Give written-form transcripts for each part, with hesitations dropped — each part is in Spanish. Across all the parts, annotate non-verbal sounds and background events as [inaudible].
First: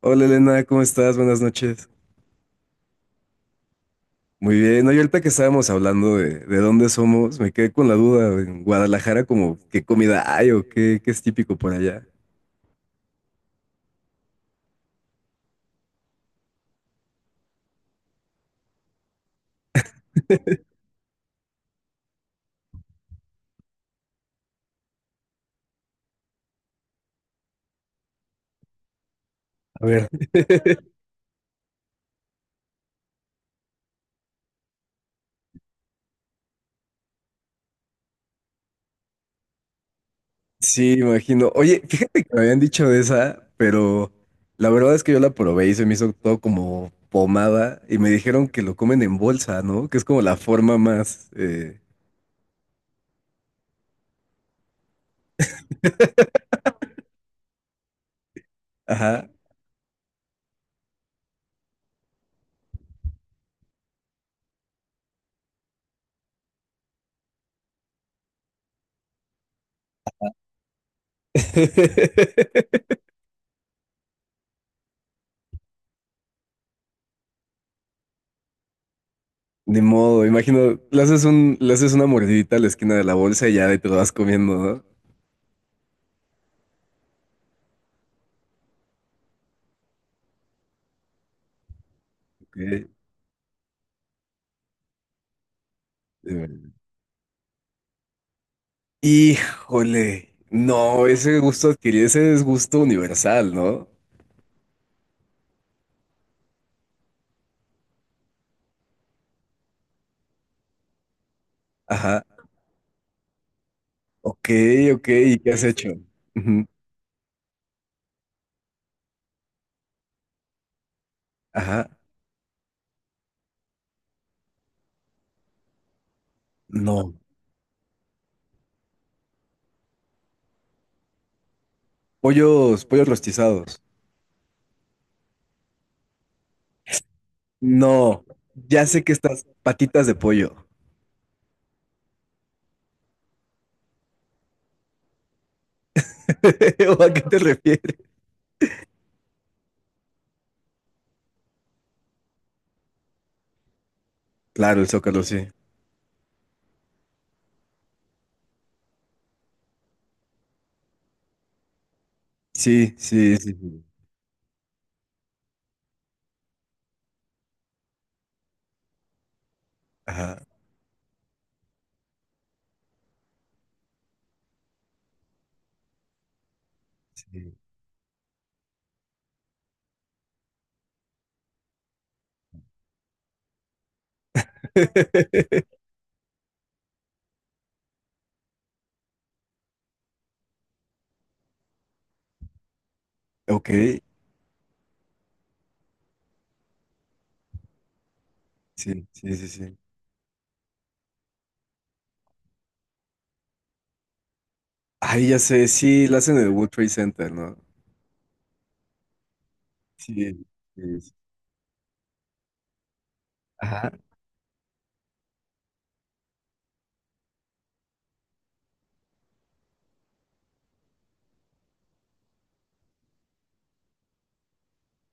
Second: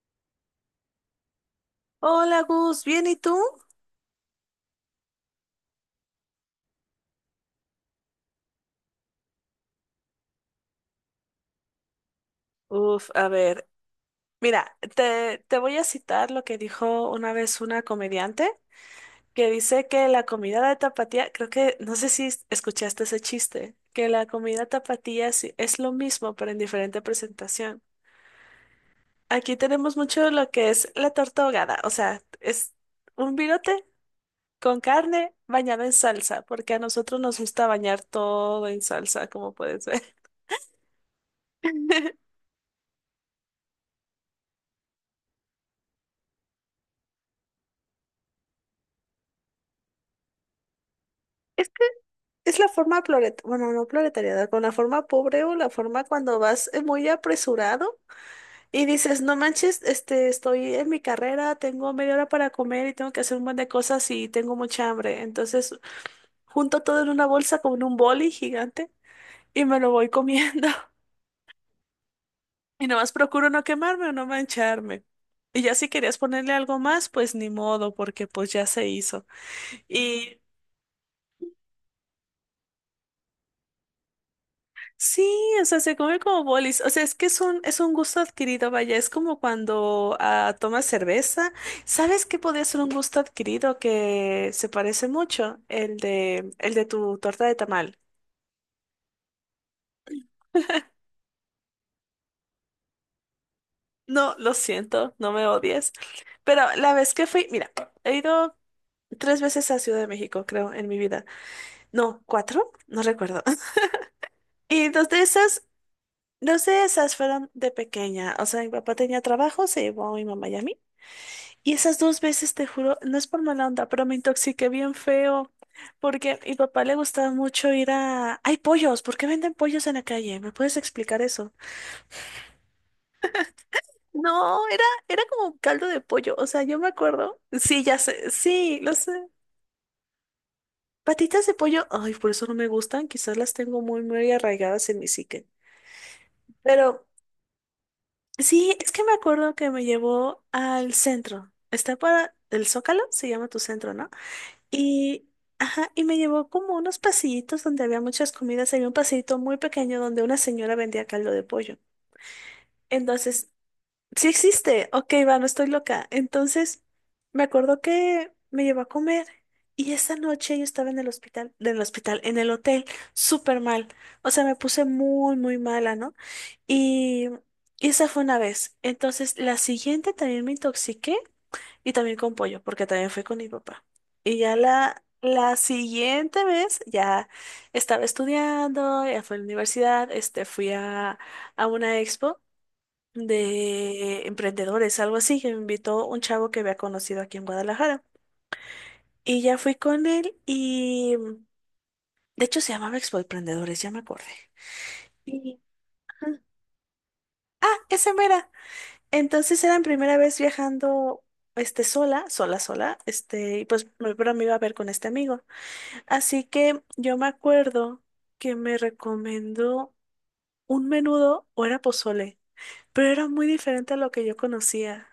Hola Elena, ¿cómo estás? Buenas noches. Hola Gus, ¿bien y tú? Muy bien. Oye, ahorita que estábamos hablando de dónde somos, me quedé con la duda. En Guadalajara, como qué comida hay o qué es típico por allá. Uf, a ver, mira, te voy a citar lo que dijo una vez una comediante que dice que la comida de tapatía, creo que, no sé si escuchaste ese chiste, que la comida tapatía es lo mismo pero en diferente presentación. Aquí A tenemos ver, mucho lo que es la torta ahogada, o sea, es un virote con carne bañada en salsa, porque a nosotros nos gusta bañar todo en salsa, como puedes ver. sí, imagino. Oye, fíjate que me [laughs] habían dicho de esa, pero la verdad es que yo la probé y se me hizo todo como pomada y me dijeron que lo comen en bolsa, ¿no? Que es como la forma más. Es la forma prolet, bueno, no proletariada, con la forma pobre o la forma cuando vas muy apresurado y dices, Ajá. no manches, este, estoy en mi carrera, tengo media hora para comer y tengo que hacer un montón de cosas y tengo mucha hambre. Entonces, junto todo en una bolsa con un boli gigante y me lo voy comiendo. [laughs] Y [laughs] nomás procuro no quemarme o no mancharme. Y ya si querías ponerle algo más, pues ni modo, porque pues ya se hizo. Ni modo, Y imagino, le haces una mordidita a la esquina de la bolsa y ya de ahí te lo vas comiendo, ¿no? sí, o sea, se come como bolis. O sea, es que es un gusto adquirido, vaya, es como cuando tomas cerveza. ¿Sabes qué podría ser Ok. un gusto adquirido que se parece mucho? El De de, ver- el de tu torta de tamal. Híjole, no, ese gusto adquirido, ese es gusto universal, ¿no? No, lo siento, no me odies. Pero la vez que fui, mira, he ido tres veces a Ciudad de México, creo, en mi vida. No, Ajá, cuatro, no recuerdo. [laughs] ok, Y dos ok, de ¿y qué esas, has hecho? dos Ujú. de esas fueron de pequeña. O sea, mi papá tenía trabajo, se llevó a mi mamá y a mí. Y Ajá, esas dos veces, te juro, no es por mala onda, pero me intoxiqué bien feo. Porque a mi papá le no, gustaba mucho Hay pollos, ¿por qué venden pollos en la calle? ¿Me puedes explicar eso? pollos, pollos rostizados. No, era como un caldo de pollo, o sea, yo me acuerdo. Sí, ya No, sé, sí, ya lo sé, sé. que estas patitas de pollo. Patitas de pollo, ay, por eso no me gustan, quizás las tengo muy, muy arraigadas en mi psique. [laughs] ¿O Pero a qué te refieres? sí, es que me acuerdo que me llevó al centro. Está para el Zócalo, se llama tu centro, ¿no? Claro, el Zócalo, Y, sí. ajá, y me llevó como unos pasillitos donde había muchas comidas. Había un pasillito muy pequeño donde una señora vendía caldo de pollo. Sí, sí, Entonces, sí, sí. sí existe. Ok, va, no estoy loca. Entonces, me acuerdo que me llevó a comer. Y esa Ajá, noche yo estaba en el hospital, en el hotel, súper mal. O sea, me puse muy, muy mala, ¿no? Y, sí. y esa fue una vez. Entonces, la siguiente también me intoxiqué. Y también con pollo, porque también fui con mi papá. Y ya la [laughs] siguiente vez ya estaba estudiando, ya fui a la universidad, este, fui a una expo Ok, de emprendedores, algo así, que me invitó un chavo que había conocido aquí en Guadalajara. sí, sí, Y sí, ya fui sí. con él y, de hecho, se llamaba Expo Emprendedores, ya me acordé. Ay, ya Y- sé, sí, la hacen ajá, en el World Trade Center, ¿no? esa mera. Entonces era mi Sí, primera vez sí, sí. viajando, este, sola, sola, sola, este, y pues Ajá. mi pero me iba a ver con este amigo. Así que yo me acuerdo que me recomendó un menudo o era pozole, pero era muy diferente a lo que yo conocía.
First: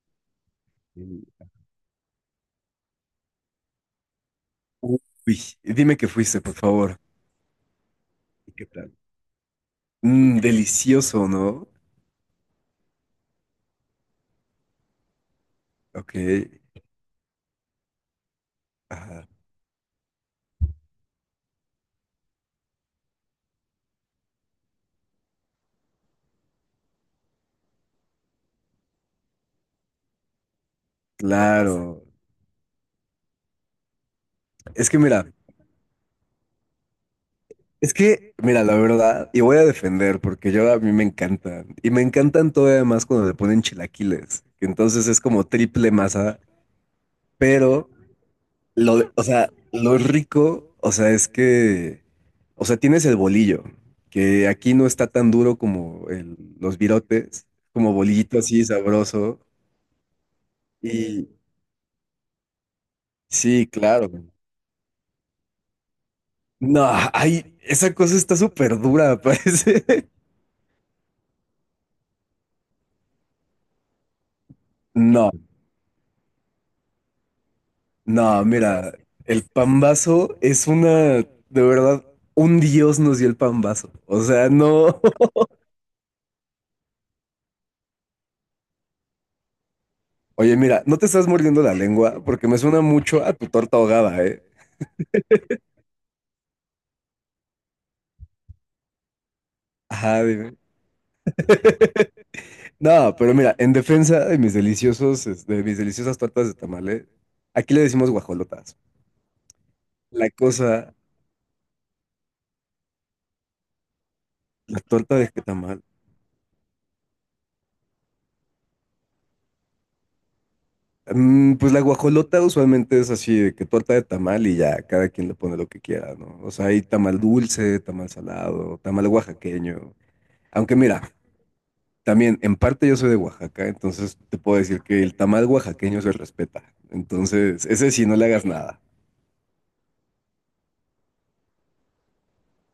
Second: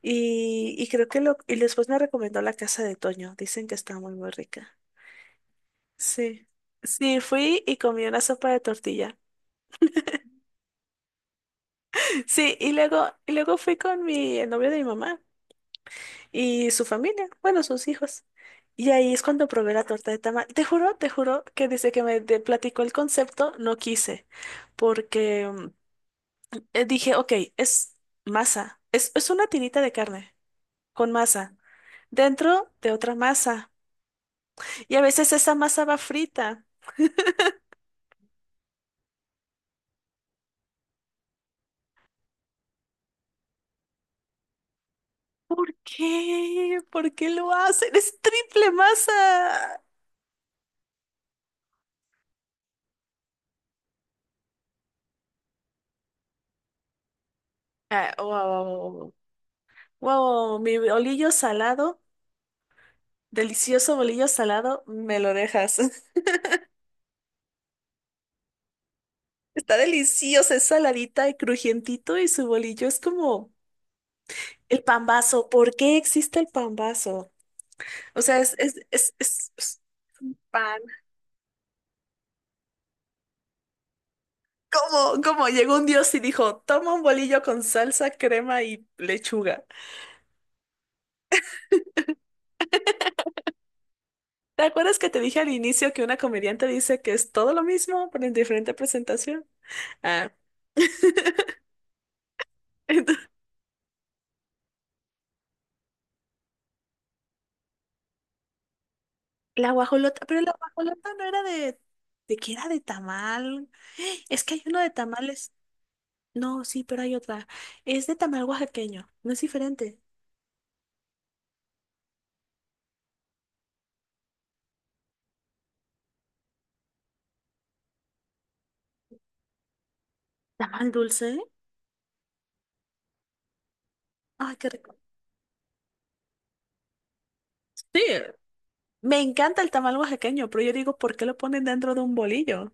Y creo Sí. Y después me recomendó la casa de Toño. Dicen que está muy, muy rica. Uy, dime que fuiste, Sí. por favor. Sí, fui y comí una sopa ¿Y de qué tal? tortilla. Mm, delicioso, ¿no? [laughs] Sí, y luego fui con mi el novio de mi mamá Ok. y su familia, bueno, sus hijos. Y ahí es Ajá, cuando probé la torta de tamal. Te juro que desde que me platicó el concepto, no quise, porque dije, ok, es masa, es una tirita de carne con masa, claro. dentro de otra masa. Es Y que a mira, veces esa masa va frita. Mira, la verdad, y voy a defender porque yo a mí me encantan. Y me encantan todavía más cuando le ponen chilaquiles, que entonces es como ¿Por triple masa. qué? ¿Por qué lo Pero, hacen? Es triple o sea, masa. lo rico, o sea, es que, o sea, tienes el bolillo, que aquí no está tan duro como los virotes, como Ah, bolillito así wow, sabroso. wow, mi y bolillo salado, Sí, delicioso claro. bolillo salado, me lo dejas. [laughs] No, ay, esa cosa está súper dura, [laughs] Está parece. delicioso, es saladita y crujientito y su bolillo es como el No, pambazo. ¿Por qué existe el pambazo? O sea, no, mira, el es pambazo es de verdad, un dios nos dio el pambazo. O sea, no. ¿Cómo, [laughs] cómo llegó un dios y dijo, toma un bolillo con salsa, crema y lechuga? Oye, mira, no te estás mordiendo la lengua porque me suena mucho a tu torta ahogada, ¿eh? ¿Te acuerdas que te dije al inicio que una comediante dice que es todo lo mismo, pero en diferente presentación? Ajá, Ah. dime. [laughs] No, Entonces, pero mira, en defensa de mis deliciosas tortas de tamales, aquí le decimos guajolotas. la guajolota, La pero la cosa, guajolota no era de. ¿De qué era de tamal? [gasps] Es que hay uno la de torta de tamales. tamal. No, sí, pero hay otra. Es de tamal oaxaqueño, no es diferente. Pues la guajolota usualmente es así, de que torta de tamal y ya, cada quien le pone lo que quiera, ¿no? O sea, hay tamal dulce, tamal salado, tamal oaxaqueño. Aunque ¿Tamal mira, dulce? también en parte yo soy de Oaxaca, entonces te Ay, puedo qué decir rico. que el tamal oaxaqueño se respeta. Entonces, ese Sí. sí, no le hagas nada. Me encanta el tamal oaxaqueño, pero yo digo, ¿por qué lo ponen dentro de un bolillo?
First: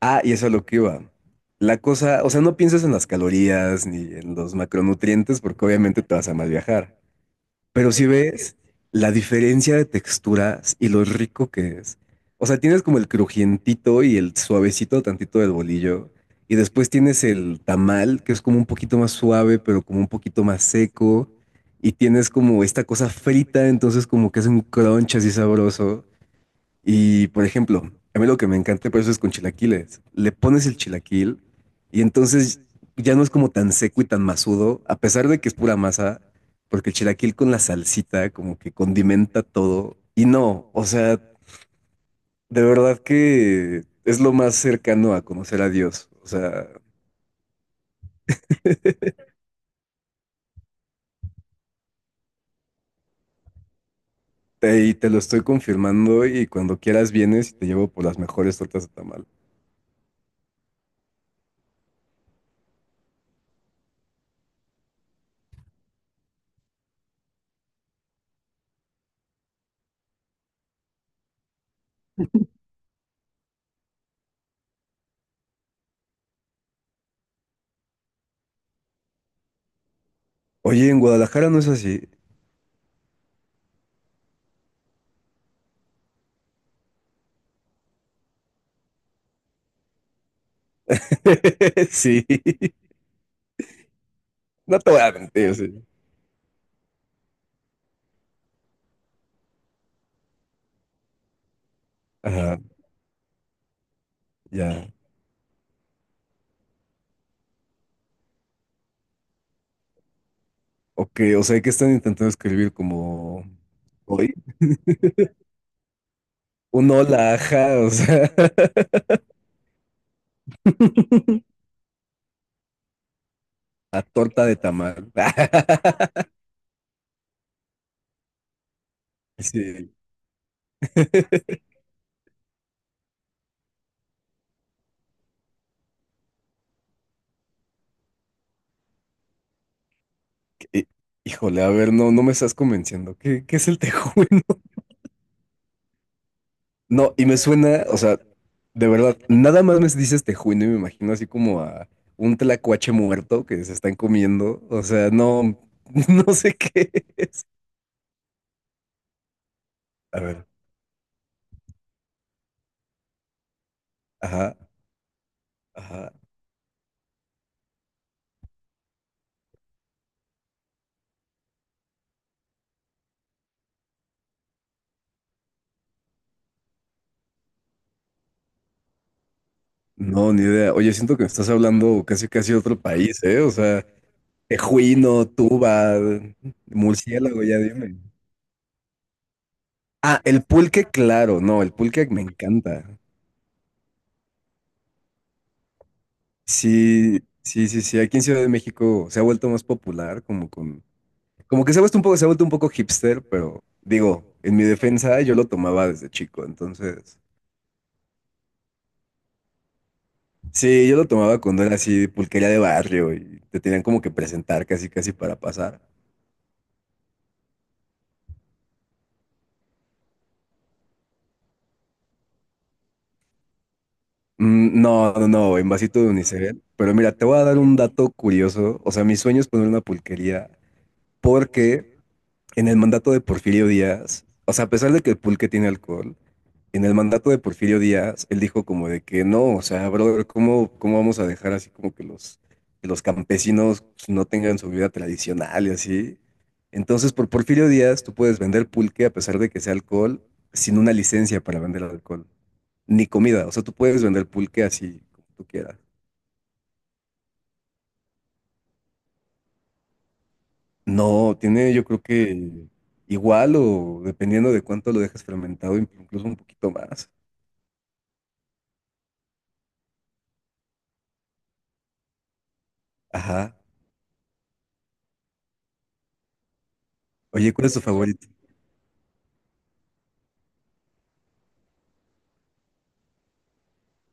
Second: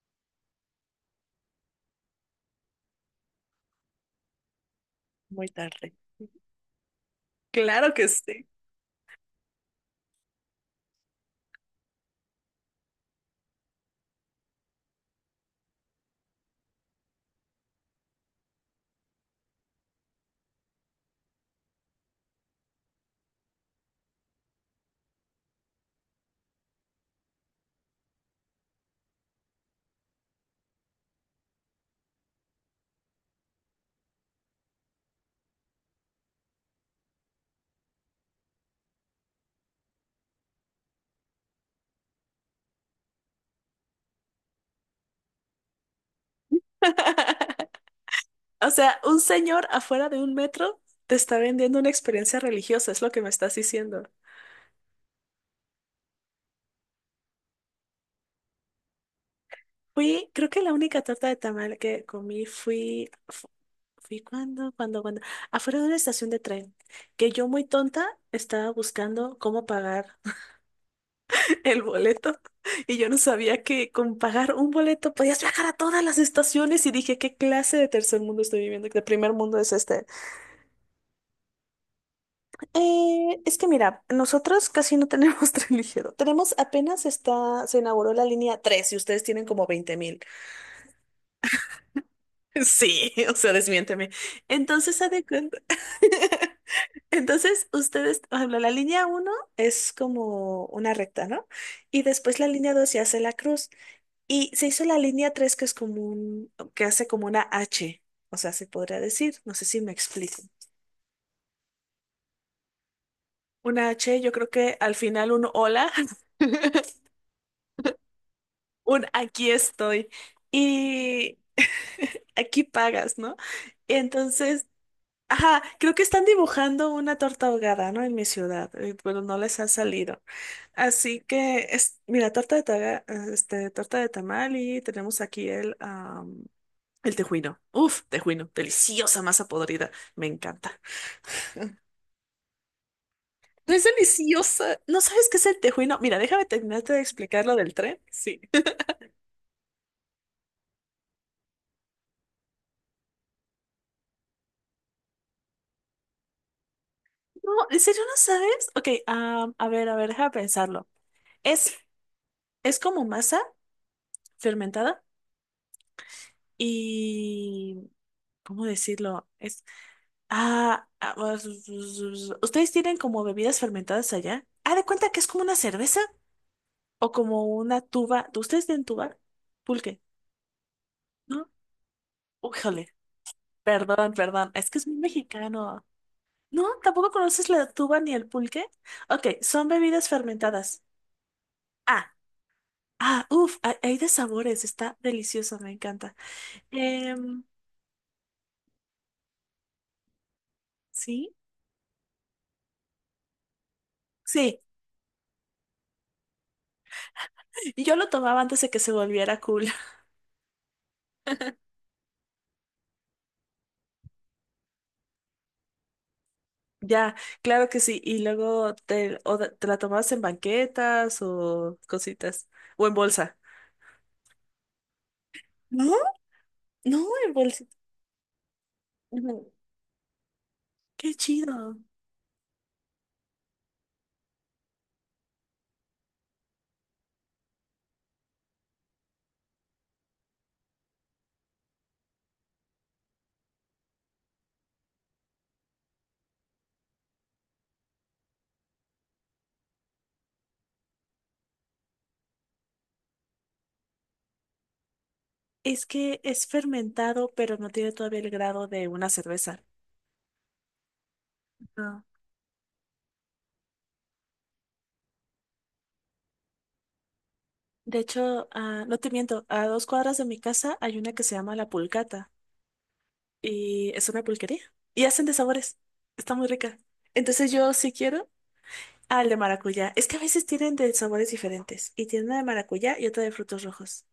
Ah, y eso es lo que iba. La cosa, o sea, no pienses en las calorías ni en los macronutrientes Muy porque tarde. obviamente te vas a mal viajar. Pero Claro si que sí. ves la diferencia de texturas y lo rico que es. O sea, tienes como el crujientito y el suavecito tantito del bolillo. Y después tienes el tamal, que es como un poquito más suave, pero como un poquito más seco. Y tienes como esta cosa frita, entonces como que es un crunch así sabroso. Y por ejemplo, a mí lo que me encanta por eso es con chilaquiles. Le pones el chilaquil y entonces ya no es como tan seco y tan masudo, a pesar de que es pura masa, porque el chilaquil con la salsita como que condimenta todo. Y no, o sea, de verdad que es lo más cercano a conocer a Dios. O sea, [laughs] O sea, un señor afuera de un metro te está vendiendo una experiencia religiosa, es lo que me estás diciendo. Y te lo estoy confirmando y cuando quieras vienes y te llevo por las mejores tortas de tamal. Fui, creo que la única torta de tamal que comí fui cuando afuera de una estación de tren, que yo muy tonta estaba buscando cómo pagar [laughs] el boleto y yo no sabía que con pagar un boleto podías viajar a todas las estaciones y dije, ¿qué clase de tercer mundo estoy viviendo? ¿Qué primer mundo es este? Oye, en Guadalajara no es así. Es que mira, nosotros casi no tenemos [laughs] tren ligero. Tenemos apenas está, se inauguró la línea 3 y ustedes tienen como 20,000. [laughs] [laughs] Sí, Sí, o sea, desmiénteme. no te voy Entonces, haz a de mentir, cuenta. sí. [laughs] Entonces, ustedes, por ejemplo, la línea 1 es como una recta, ¿no? Y después la Ajá. línea 2 ya hace la cruz. Y se hizo Ya. la línea 3 que es como que hace como una H. O sea, se podría decir, no sé si me explico. Ok, o sea, ¿que están intentando escribir como Una H, yo hoy? creo que al final un hola. Un hola, ajá, o sea, Un aquí estoy. Y [laughs] [laughs] aquí pagas, ¿no? a torta de Entonces, tamal. [laughs] ajá, creo que están dibujando una torta ahogada, ¿no? En mi ciudad, pero no les ha Sí. salido. Así que, mira, torta de este, torta de tamal y tenemos aquí el tejuino. Uf, tejuino, deliciosa masa podrida, me encanta. Hí- Híjole, a ver, no, no me estás convenciendo. ¿Qué es No el es tejuino? deliciosa, [laughs] ¿no sabes qué es el tejuino? Mira, déjame terminarte de No, y me explicar lo del suena, o tren. sea, Sí. de verdad, nada más me dices tejuino y me imagino así como a un tlacuache muerto que se están comiendo. O sea, no, [laughs] no sé qué es. No, ¿en serio no sabes? Ok, a ver, A deja ver, pensarlo. Es, es como masa ajá, fermentada ajá. y. ¿Cómo decirlo? Es. Ah, ah, us- us- ¿Ustedes tienen como bebidas fermentadas allá? Ah, de cuenta que es como una cerveza o como una tuba. ¿Ustedes tienen tuba? Pulque, No, ni idea. Oye, siento que me estás ¿no? hablando casi casi de otro Újale, país, ¿eh? O sea, perdón, perdón, es que es muy tejuino, mexicano. tuba, No, tampoco murciélago, conoces ya la dime. tuba ni el pulque. Ok, son bebidas Ah, el fermentadas. pulque, claro, no, el pulque Ah. me encanta. Ah, uff, hay de sabores, está delicioso, me encanta. Sí, Em, sí, sí, sí. Aquí en Ciudad de México se ha vuelto más popular, ¿Sí? como que se ha vuelto un poco hipster, pero digo, en Sí, mi defensa yo lo tomaba desde chico, entonces. yo lo tomaba antes de que se volviera cool. [laughs] Sí, yo lo tomaba cuando era así pulquería de barrio y te tenían como que presentar casi casi para pasar. Ya, claro que sí. Y luego te la tomabas en banquetas o cositas, o en bolsa. No, no, no, en No, vasito de unicel. Pero no, mira, te en voy a dar bolsita. un dato curioso. O sea, mi sueño es Ujú. poner una pulquería Qué chido. porque en el mandato de Porfirio Díaz, o sea, a pesar de que el pulque tiene alcohol, en el mandato de Porfirio Díaz, él dijo como de que no, o sea, brother, ¿cómo vamos a dejar así como que que los campesinos pues, no tengan su vida tradicional y así? Entonces, por Porfirio Díaz, tú puedes vender pulque a pesar de que sea alcohol, sin una licencia para vender alcohol, ni comida, o sea, tú puedes vender pulque así como tú quieras. Es que es fermentado, pero no tiene todavía el grado de una cerveza. No, tiene yo creo No. que igual o dependiendo de cuánto lo dejes fermentado, incluso un poquito más. De hecho, no te miento, a dos cuadras de mi casa hay una que se llama La Pulcata. Ajá. Y es una pulquería. Y hacen de sabores. Está muy rica. Entonces Oye, ¿cuál yo es tu sí favorito? quiero al de maracuyá. Es que a veces tienen de sabores diferentes. Y tienen una de maracuyá y otra de frutos rojos.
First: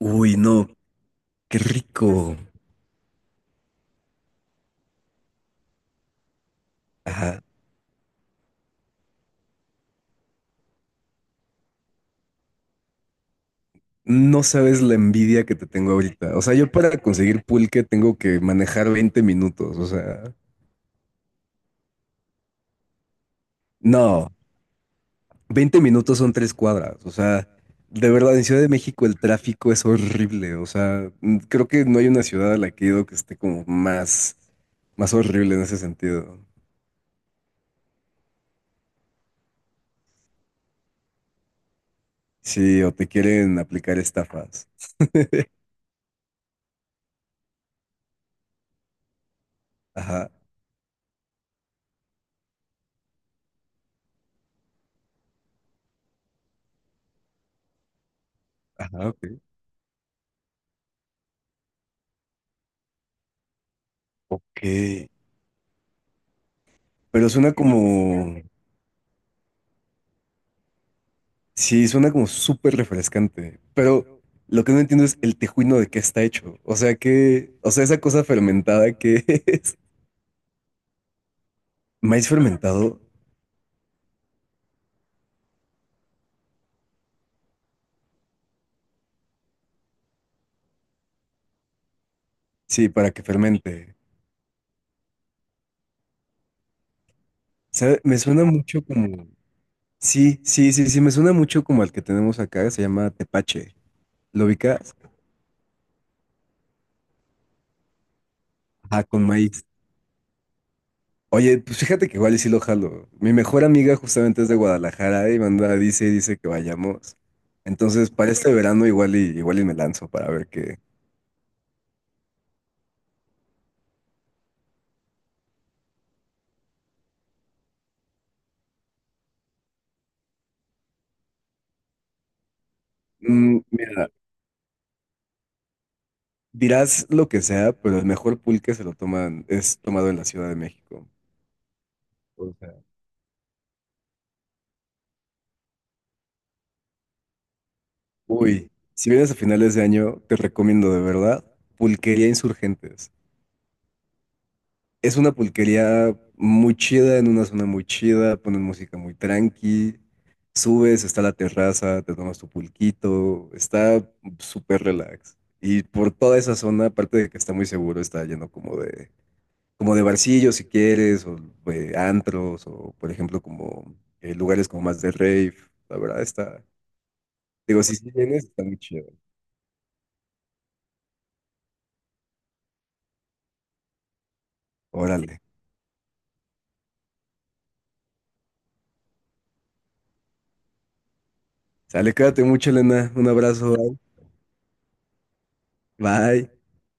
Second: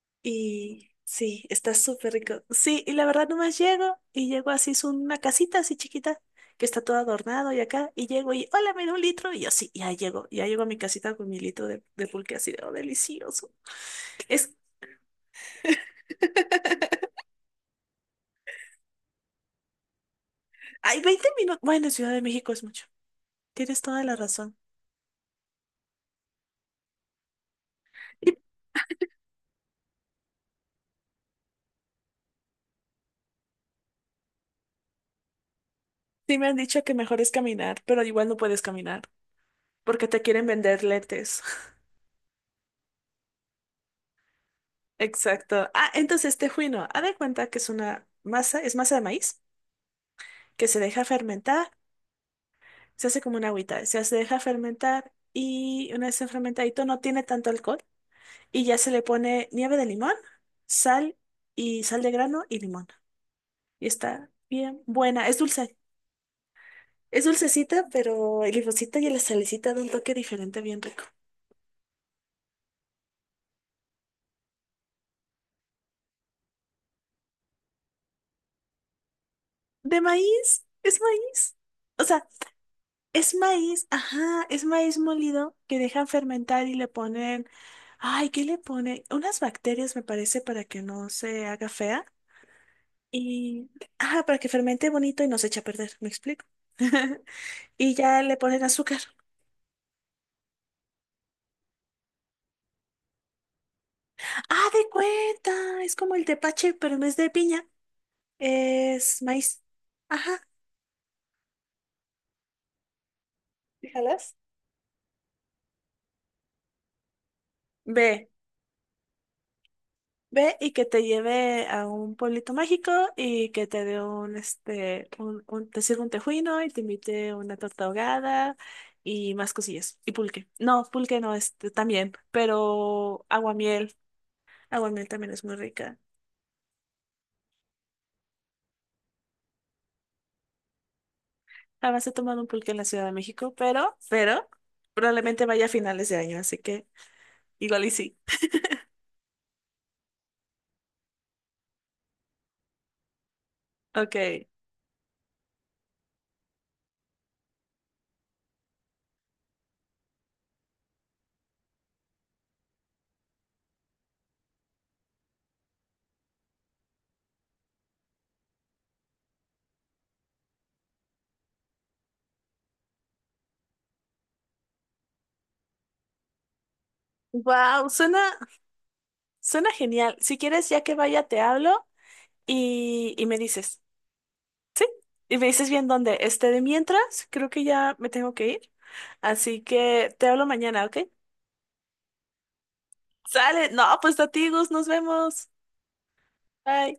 Uy, no, Y sí, qué está súper rico. rico. Sí, y la verdad nomás llego y llego así, es una casita así chiquita que está todo Ajá. adornado y acá. Y llego y, hola, me da un litro. Y yo sí, ya llego. Ya llego a mi casita con mi litro de pulque así de, "Oh, delicioso. No Es, sabes la envidia que te tengo ahorita. O sea, yo para conseguir pulque tengo que manejar 20 minutos. O sea, Hay 20 minutos. Bueno, en Ciudad de México es mucho. Tienes toda la no, razón. 20 minutos son tres cuadras. O sea, de verdad, en Ciudad de México el tráfico es horrible. O sea, creo que no hay una ciudad a la que he ido que esté como más, horrible en ese Sí sentido. me han dicho que mejor es caminar, pero igual no puedes caminar porque te quieren vender lentes. Sí, o te quieren aplicar estafas. [laughs] Exacto. Ah, entonces este juino, haz de cuenta que es una masa, es masa de maíz Ajá, que se deja fermentar, se hace como una agüita, deja fermentar y una vez se fermentadito no tiene tanto alcohol y ya se le ajá, ok. pone nieve de limón, sal y sal de grano y limón. Y está bien Ok. buena, es dulce. Es Pero suena dulcecita, como, pero el limoncito y la salecita da un toque diferente bien rico. Sí, suena como súper refrescante, pero lo que no entiendo es el tejuino de qué está hecho. O sea, o sea, esa cosa fermentada que [laughs] es ¿De maíz? ¿Es maíz? O sea, maíz fermentado, es maíz, ajá, es maíz molido que dejan fermentar y le ponen, ay, ¿qué le ponen? Unas bacterias, me parece, para que no se haga fea. sí, para que Y, fermente. ajá, para que fermente bonito y no se eche a perder, ¿me explico? [laughs] Y ¿Sabe? Me ya le suena ponen mucho azúcar. como, sí, sí, sí, sí, me suena mucho como al que tenemos acá, se llama tepache. ¿Lo Ah, de ubicas? cuenta, es como el tepache, pero en vez de piña, Ah, es con maíz. maíz. Ajá. Oye, pues fíjate que igual y sí lo jalo. Mi mejor amiga ¿Jalas? justamente es de Guadalajara y dice que vayamos. Entonces, Ve. para este verano igual y me lanzo para ver Ve y qué. que te lleve a un pueblito mágico y que te dé un, este, un, te sirva un tejuino y te invite una torta ahogada y más cosillas. Y pulque. No, pulque no, este, también, pero aguamiel. Mira, Aguamiel también es muy rica. dirás lo que sea, pero el mejor pulque es tomado en la Ciudad de México. Jamás he tomado un O pulque en sea, la Ciudad de México, pero, probablemente vaya a finales de año, así que igual y sí. uy, si vienes a finales de año, te recomiendo de verdad Pulquería Insurgentes. Ok. Es una pulquería muy chida, en una zona muy chida, ponen música muy tranqui, subes, está la terraza, te tomas tu pulquito, está súper relax. Y por toda esa zona, aparte de que está muy seguro, está lleno como de barcillo si quieres, o antros, o por ejemplo como lugares como más de rave, la verdad está, digo, Wow, si sí suena, vienes, está muy chido. suena genial. Si quieres, ya que vaya, te hablo y me dices. Y Órale, me dices bien dónde. Este, de mientras, creo que ya me tengo que ir. Así que te hablo mañana, ¿ok? sale, cuídate mucho, Elena, un Sale. abrazo, No, pues a ti, Gus, nos vemos. bye. Bye.